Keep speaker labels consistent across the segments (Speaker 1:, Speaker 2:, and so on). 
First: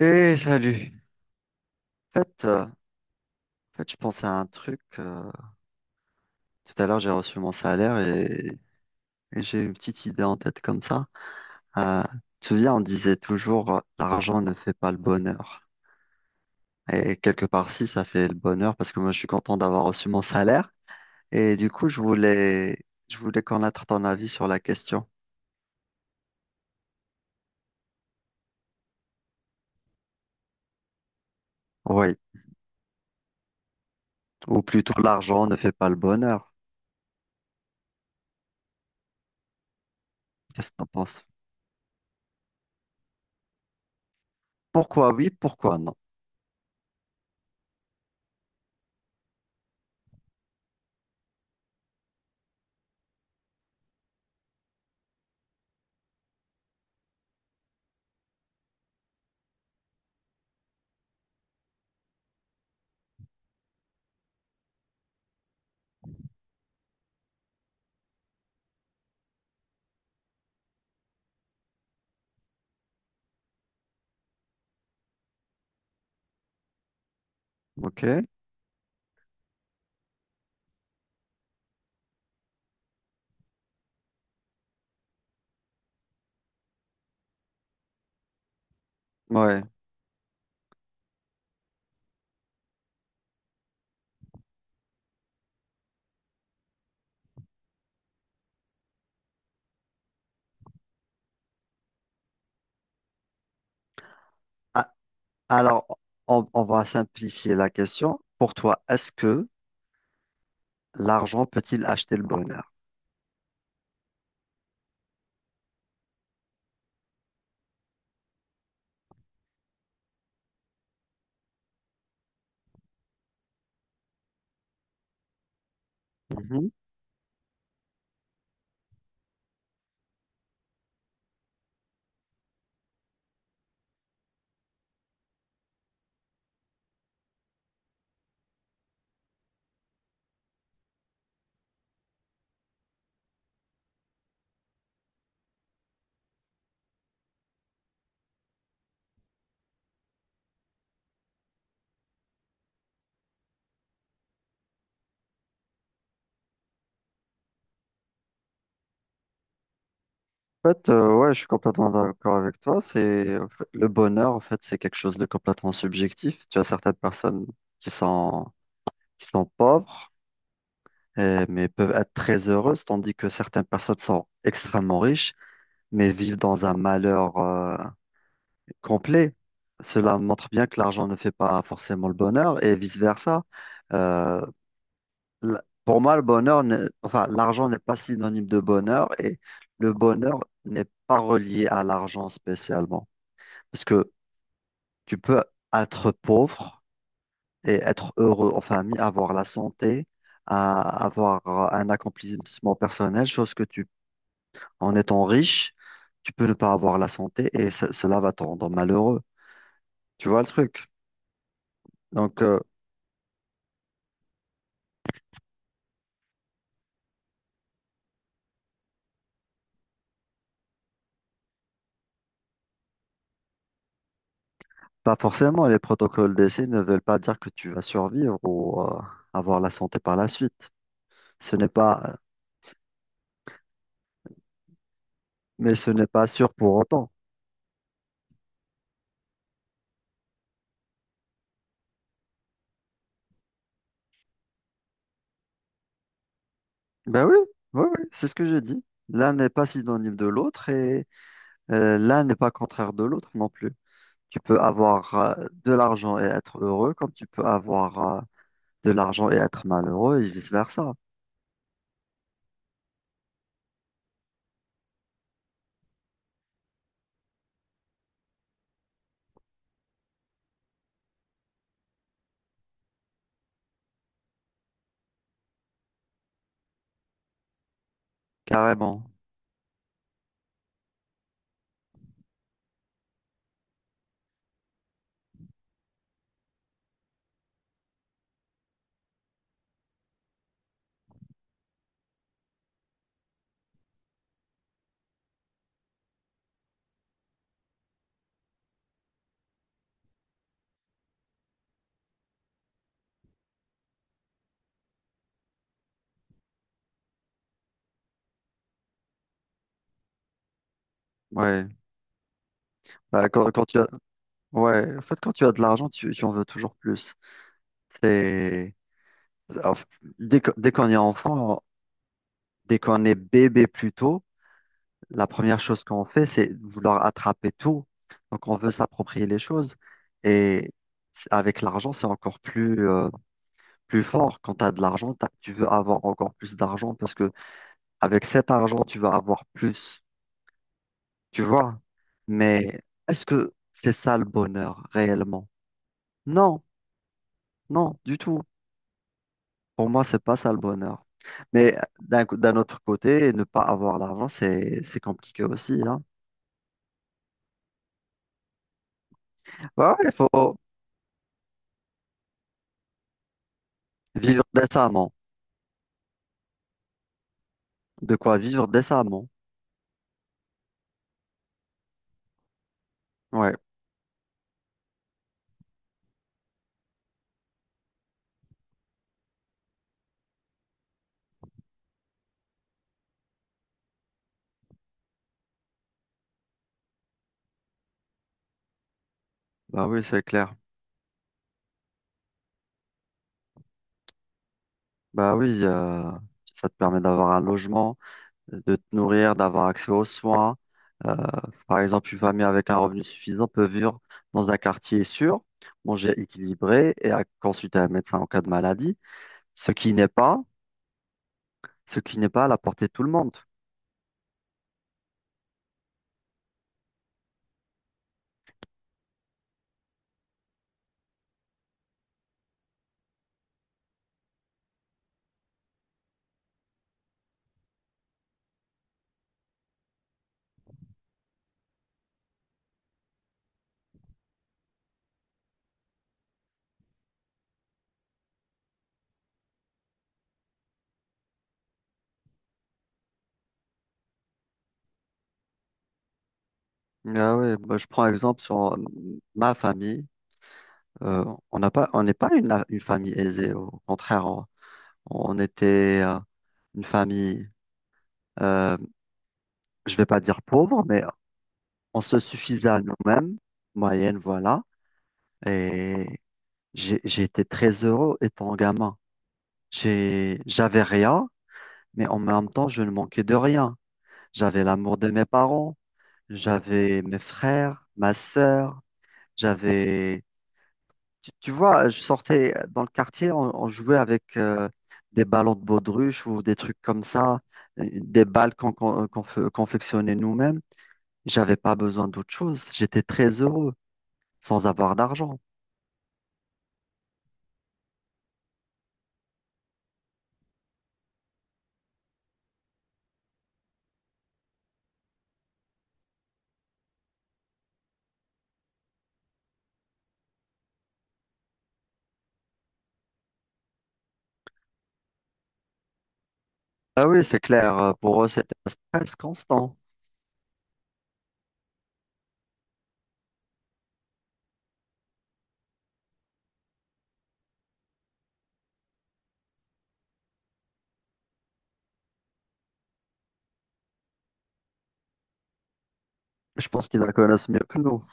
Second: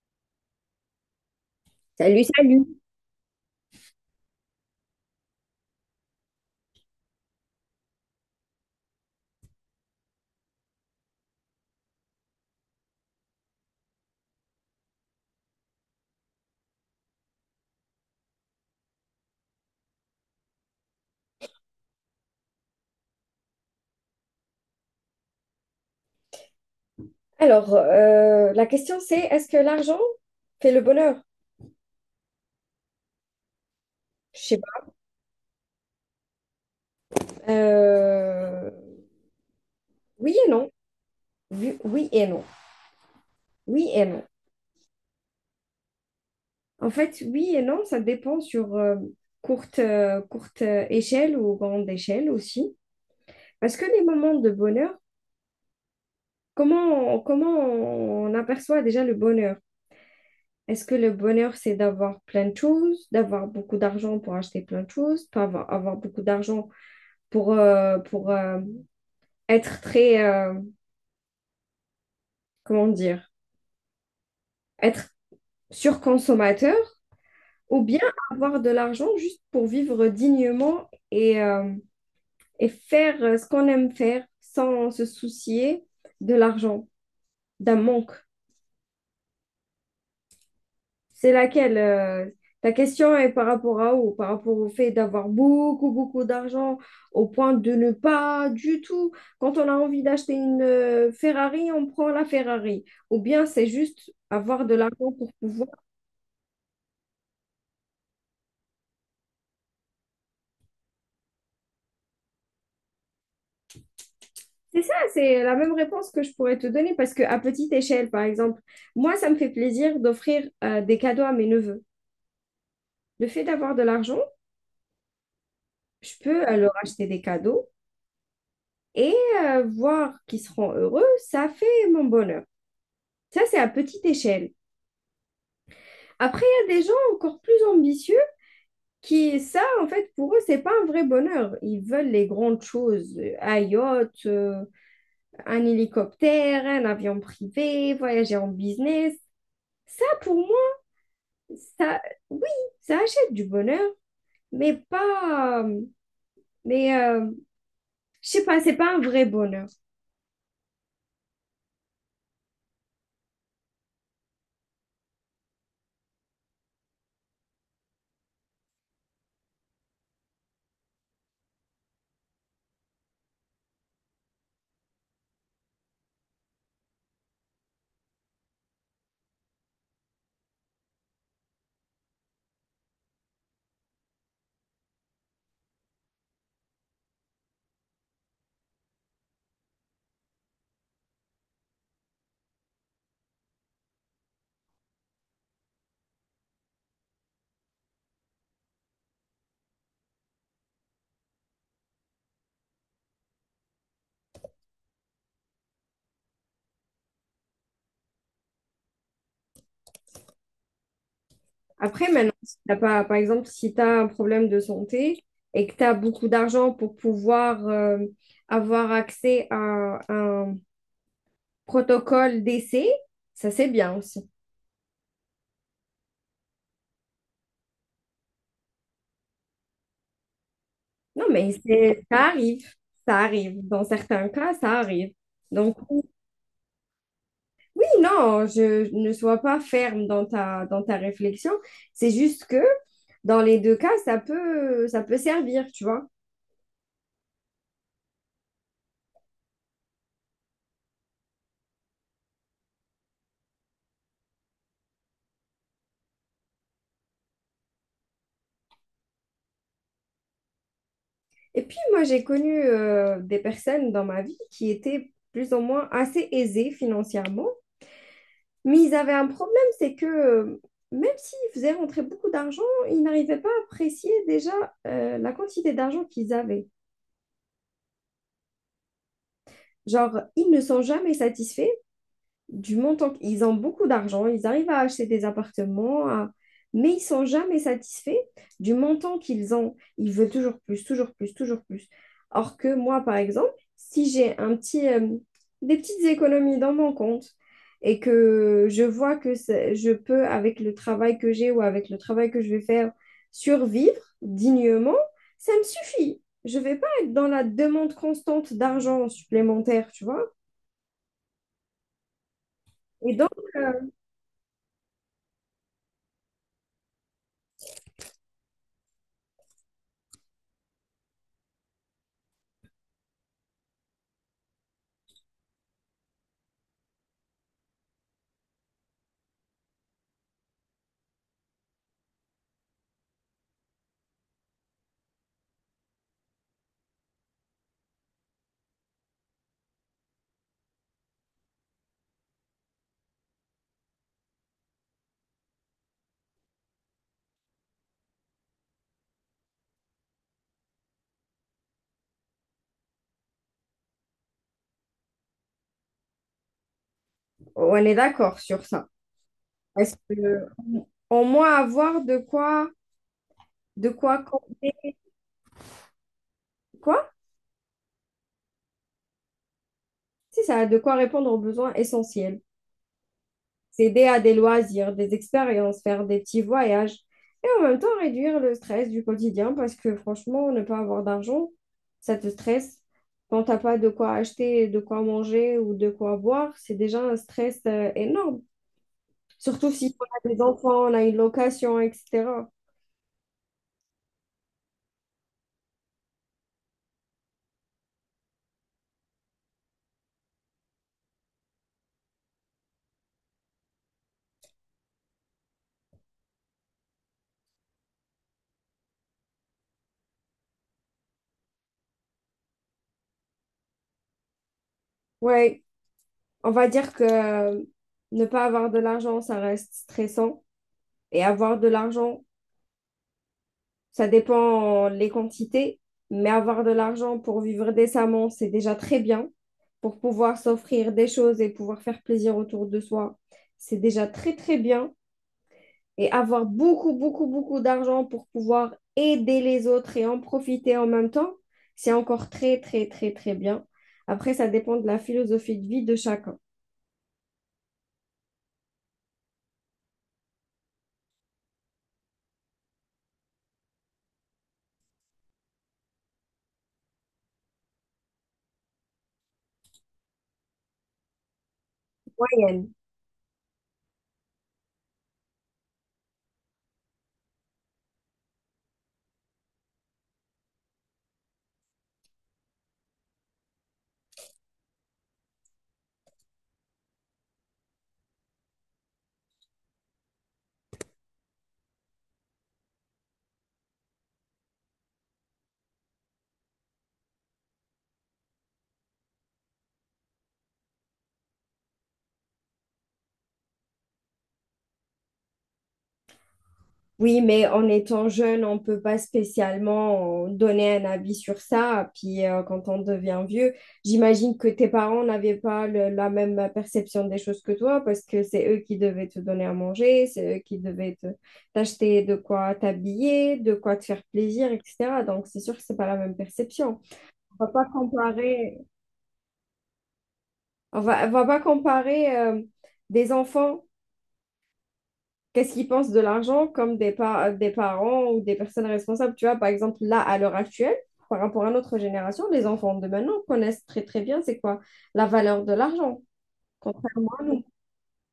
Speaker 1: Eh, salut. En
Speaker 2: Salut,
Speaker 1: fait, euh,
Speaker 2: salut.
Speaker 1: en fait, je pensais à un truc. Tout à l'heure, j'ai reçu mon salaire et j'ai une petite idée en tête comme ça. Euh, Tu te souviens, on disait toujours, l'argent ne fait pas le bonheur. Et quelque part, si, ça fait le bonheur parce que moi, je suis content d'avoir reçu mon salaire. Et du coup, je voulais connaître ton avis sur la question.
Speaker 2: Alors, la question c'est, est-ce que l'argent fait le bonheur?
Speaker 1: Oui.
Speaker 2: Je sais
Speaker 1: Ou plutôt, l'argent ne fait pas le bonheur.
Speaker 2: pas. Oui et non.
Speaker 1: Qu'est-ce que t'en penses?
Speaker 2: Oui, oui et non. Oui et non.
Speaker 1: Pourquoi oui, pourquoi non?
Speaker 2: En fait, oui et non, ça dépend sur courte, courte échelle ou grande échelle aussi. Parce que les moments de bonheur, comment, comment on aperçoit déjà le bonheur? Est-ce que le bonheur, c'est d'avoir plein de choses, d'avoir beaucoup d'argent pour acheter plein de choses, pas avoir, avoir beaucoup d'argent pour, être très, comment dire, être surconsommateur ou bien
Speaker 1: Ok.
Speaker 2: avoir de l'argent juste pour vivre dignement et faire ce qu'on aime faire sans se soucier de l'argent, d'un manque.
Speaker 1: Ouais.
Speaker 2: C'est laquelle ta question est par rapport à où? Par rapport au fait d'avoir beaucoup, beaucoup d'argent au point de ne pas du tout. Quand on a envie d'acheter une Ferrari, on prend la Ferrari. Ou bien c'est juste avoir de
Speaker 1: Ah,
Speaker 2: l'argent pour pouvoir.
Speaker 1: alors, on va simplifier la question. Pour toi, est-ce que l'argent peut-il acheter le bonheur?
Speaker 2: C'est ça, c'est la même réponse que je pourrais te donner parce que à petite échelle, par exemple, moi, ça me fait plaisir d'offrir des cadeaux à mes neveux. Le fait d'avoir de l'argent, je peux
Speaker 1: Mhm.
Speaker 2: leur acheter des cadeaux et voir qu'ils seront heureux, ça fait mon bonheur. Ça, c'est à petite échelle. Après, il y a des gens encore plus ambitieux qui, ça, en fait, pour eux, c'est pas un vrai bonheur. Ils veulent les grandes choses, un yacht, un hélicoptère, un avion privé, voyager en business. Ça, pour. Ça, oui, ça achète du bonheur, mais pas. Mais euh, je sais pas, c'est pas un vrai bonheur.
Speaker 1: En fait, ouais, je suis complètement d'accord avec toi. C'est en fait, le bonheur, en fait, c'est quelque chose de complètement subjectif. Tu as certaines personnes qui sont qui sont pauvres, mais peuvent être très heureuses, tandis que certaines personnes sont extrêmement riches, mais vivent dans un malheur complet. Cela montre bien que l'argent ne fait pas forcément le bonheur et vice-versa. Euh, pour moi, le bonheur, n'est- enfin, l'argent n'est pas synonyme de bonheur et le bonheur n'est pas relié à l'argent spécialement. Parce que tu peux être pauvre et être heureux en famille, avoir la santé à avoir un accomplissement personnel, chose que tu... En étant riche, tu peux ne pas avoir la santé et cela va te rendre malheureux. Tu vois le truc?
Speaker 2: Après, maintenant,
Speaker 1: Donc,
Speaker 2: si t'as pas, par exemple, si tu as un problème de santé et que tu as beaucoup d'argent pour pouvoir avoir accès à un protocole d'essai, ça c'est bien aussi.
Speaker 1: pas forcément, les protocoles d'essai ne veulent pas dire que tu vas survivre ou avoir la santé par la suite.
Speaker 2: Non, mais
Speaker 1: Ce n'est pas,
Speaker 2: ça arrive, ça arrive. Dans certains cas, ça arrive.
Speaker 1: Mais
Speaker 2: Donc,
Speaker 1: ce
Speaker 2: oui,
Speaker 1: n'est pas sûr pour autant.
Speaker 2: non, je ne sois pas ferme dans dans ta réflexion. C'est juste que dans les deux cas, ça peut servir, tu vois.
Speaker 1: Ben oui, oui, oui, c'est ce que j'ai dit. L'un n'est pas synonyme de l'autre et l'un n'est pas contraire de l'autre non plus. Tu peux avoir de l'argent et être heureux, comme tu peux avoir de l'argent et être malheureux et vice-versa.
Speaker 2: Et puis, moi, j'ai connu des personnes dans ma vie qui étaient plus ou moins assez aisées financièrement, mais ils avaient un problème, c'est que même s'ils faisaient rentrer beaucoup d'argent, ils n'arrivaient pas à apprécier déjà la quantité d'argent qu'ils avaient.
Speaker 1: Carrément.
Speaker 2: Genre, ils ne sont jamais satisfaits du montant. Ils ont beaucoup d'argent, ils arrivent à acheter des appartements, à- mais ils sont jamais satisfaits du montant qu'ils ont. Ils veulent toujours plus, toujours plus, toujours plus. Or que moi, par exemple, si j'ai des petites économies dans mon compte et que je vois que je peux, avec le travail que j'ai ou avec le travail que je vais faire, survivre dignement, ça me suffit. Je vais pas être dans la demande constante d'argent supplémentaire, tu vois.
Speaker 1: Ouais.
Speaker 2: Et donc,
Speaker 1: Bah, quand
Speaker 2: euh,
Speaker 1: tu as... Ouais, en fait, quand tu as de l'argent, tu en veux toujours plus. C'est... en fait, dès qu'on est enfant, dès qu'on est bébé plutôt, la première chose qu'on fait, c'est vouloir attraper tout. Donc, on veut s'approprier les choses. Et avec l'argent, c'est encore plus, plus fort. Quand tu as de l'argent, tu veux avoir encore plus d'argent parce que avec cet argent, tu vas avoir plus. Tu vois? Mais est-ce que c'est ça le bonheur réellement? Non, non, du tout. Pour moi, c'est pas ça le bonheur. Mais d'un autre côté, ne pas avoir l'argent, c'est compliqué aussi, hein.
Speaker 2: on est d'accord sur ça.
Speaker 1: Ouais,
Speaker 2: Est-ce
Speaker 1: il
Speaker 2: que
Speaker 1: faut
Speaker 2: au moins avoir de quoi,
Speaker 1: vivre décemment.
Speaker 2: quoi?
Speaker 1: De quoi vivre décemment.
Speaker 2: Si ça, a de quoi répondre aux besoins essentiels.
Speaker 1: Ouais,
Speaker 2: S'aider à des loisirs, des expériences, faire des petits voyages et en même temps réduire le stress du quotidien parce que franchement, ne pas avoir d'argent, ça te stresse. Quand t'as pas de quoi acheter, de quoi manger ou de quoi boire, c'est déjà un stress énorme. Surtout
Speaker 1: bah
Speaker 2: si
Speaker 1: oui, c'est
Speaker 2: on a des
Speaker 1: clair.
Speaker 2: enfants, on a une location, etc.
Speaker 1: Bah oui, ça te permet d'avoir un logement, de te nourrir, d'avoir accès aux soins. Euh, Par exemple, une famille avec un revenu suffisant peut vivre dans un quartier sûr, manger équilibré consulter un médecin en cas de maladie, ce qui n'est pas, ce qui n'est pas à la portée de tout le monde.
Speaker 2: Ouais. On va dire que ne pas avoir de l'argent, ça reste stressant. Et avoir de l'argent, ça dépend les quantités, mais avoir de l'argent pour vivre décemment, c'est déjà très bien. Pour pouvoir s'offrir des choses et pouvoir faire plaisir autour de soi, c'est déjà très, très bien. Et avoir beaucoup, beaucoup, beaucoup d'argent pour pouvoir aider les autres et en profiter en même temps, c'est encore très, très, très, très bien. Après, ça dépend de la philosophie de vie de chacun.
Speaker 1: Ah ouais, bah, je prends exemple sur ma famille. Euh, on n'est pas une, une famille aisée. Au contraire, on était une famille, euh, je vais pas dire pauvre, mais on se suffisait
Speaker 2: Moyenne.
Speaker 1: à nous-mêmes, moyenne, voilà. Et j'ai été très heureux étant gamin. J'avais rien, mais en même temps, je ne manquais de rien. J'avais l'amour de mes parents, j'avais mes frères, ma sœur, j'avais... Tu vois, je sortais dans le quartier, on jouait avec des ballons de baudruche ou des trucs comme ça, des balles confectionnait nous-mêmes. J'avais pas besoin d'autre chose. J'étais très heureux sans avoir d'argent.
Speaker 2: Oui, mais en étant jeune, on peut pas spécialement donner un avis sur ça. Puis quand on devient vieux, j'imagine que tes parents n'avaient pas la même perception des choses que toi parce que c'est eux qui devaient te donner à manger, c'est eux qui devaient t'acheter de quoi t'habiller, de quoi te faire plaisir, etc. Donc c'est sûr que c'est pas la même perception.
Speaker 1: Ah oui, c'est
Speaker 2: On va pas
Speaker 1: clair. Pour eux, c'était
Speaker 2: comparer,
Speaker 1: un stress constant.
Speaker 2: on va pas comparer des enfants qu'est-ce qu'ils pensent de l'argent comme des parents ou des personnes responsables. Tu vois, par exemple, là, à l'heure actuelle, par rapport à notre génération, les enfants de maintenant connaissent très, très bien c'est quoi la valeur de l'argent.
Speaker 1: Je pense
Speaker 2: Ah,
Speaker 1: qu'ils la
Speaker 2: nous,
Speaker 1: connaissent mieux que nous.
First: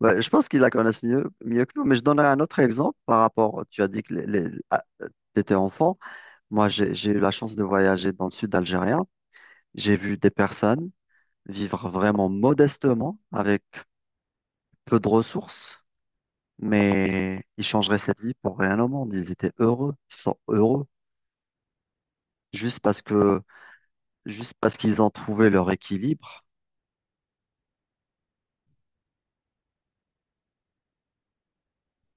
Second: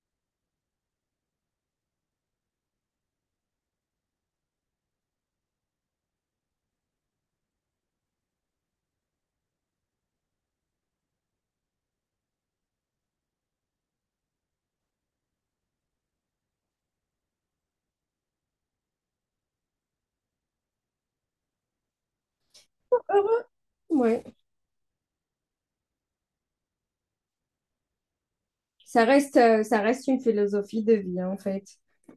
Speaker 1: Ouais, je pense qu'ils la connaissent mieux, mieux que nous. Mais je donnerai un autre exemple par rapport. Tu as dit que tu étais enfant. Moi, j'ai eu la chance de voyager dans le sud algérien. J'ai vu des personnes vivre vraiment modestement, avec peu de ressources, mais ils changeraient cette vie pour rien au monde. Ils étaient heureux, ils sont heureux, juste parce que,
Speaker 2: heureux, ouais.
Speaker 1: juste parce qu'ils ont trouvé leur équilibre.
Speaker 2: Ça reste une philosophie de vie, hein, en fait.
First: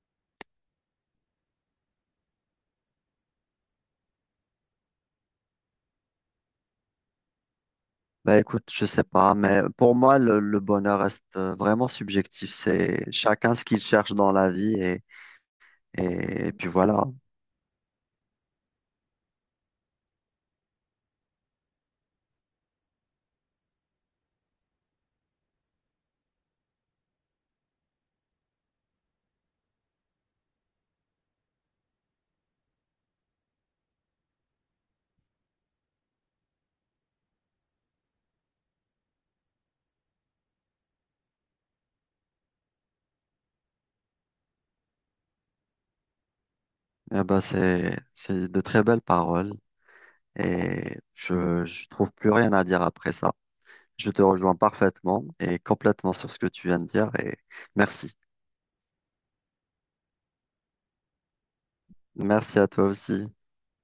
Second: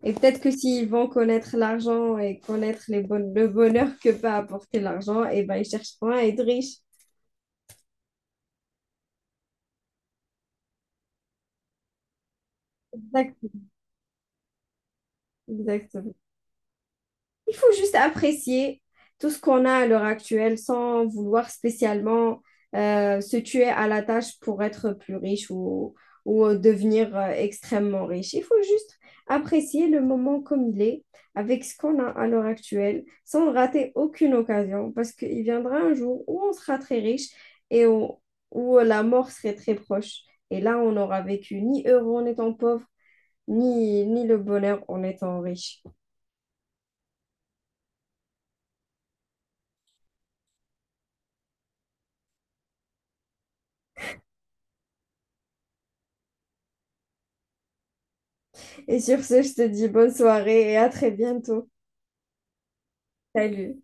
Speaker 2: Et peut-être que s'ils vont connaître l'argent et connaître le bonheur que peut apporter l'argent, et ben ils chercheront à être riches.
Speaker 1: Bah écoute, je sais pas, mais pour moi, le bonheur reste vraiment subjectif. C'est
Speaker 2: Exact,
Speaker 1: chacun ce qu'il cherche dans la vie
Speaker 2: exactement.
Speaker 1: et puis voilà.
Speaker 2: Il faut juste apprécier tout ce qu'on a à l'heure actuelle sans vouloir spécialement se tuer à la tâche pour être plus riche ou devenir extrêmement riche. Il faut juste apprécier le moment comme il est, avec ce qu'on a à l'heure actuelle, sans rater aucune occasion, parce qu'il viendra un jour où on sera très riche et où, où la mort serait très proche. Et là, on n'aura vécu ni heureux en étant pauvre, ni, ni le bonheur en étant riche.
Speaker 1: Eh ben c'est de très belles paroles et je trouve plus rien à dire après ça. Je te rejoins parfaitement et complètement sur ce que tu viens de dire et merci.
Speaker 2: Et sur ce, je te dis bonne soirée et à très bientôt.
Speaker 1: Merci à toi aussi.
Speaker 2: Salut.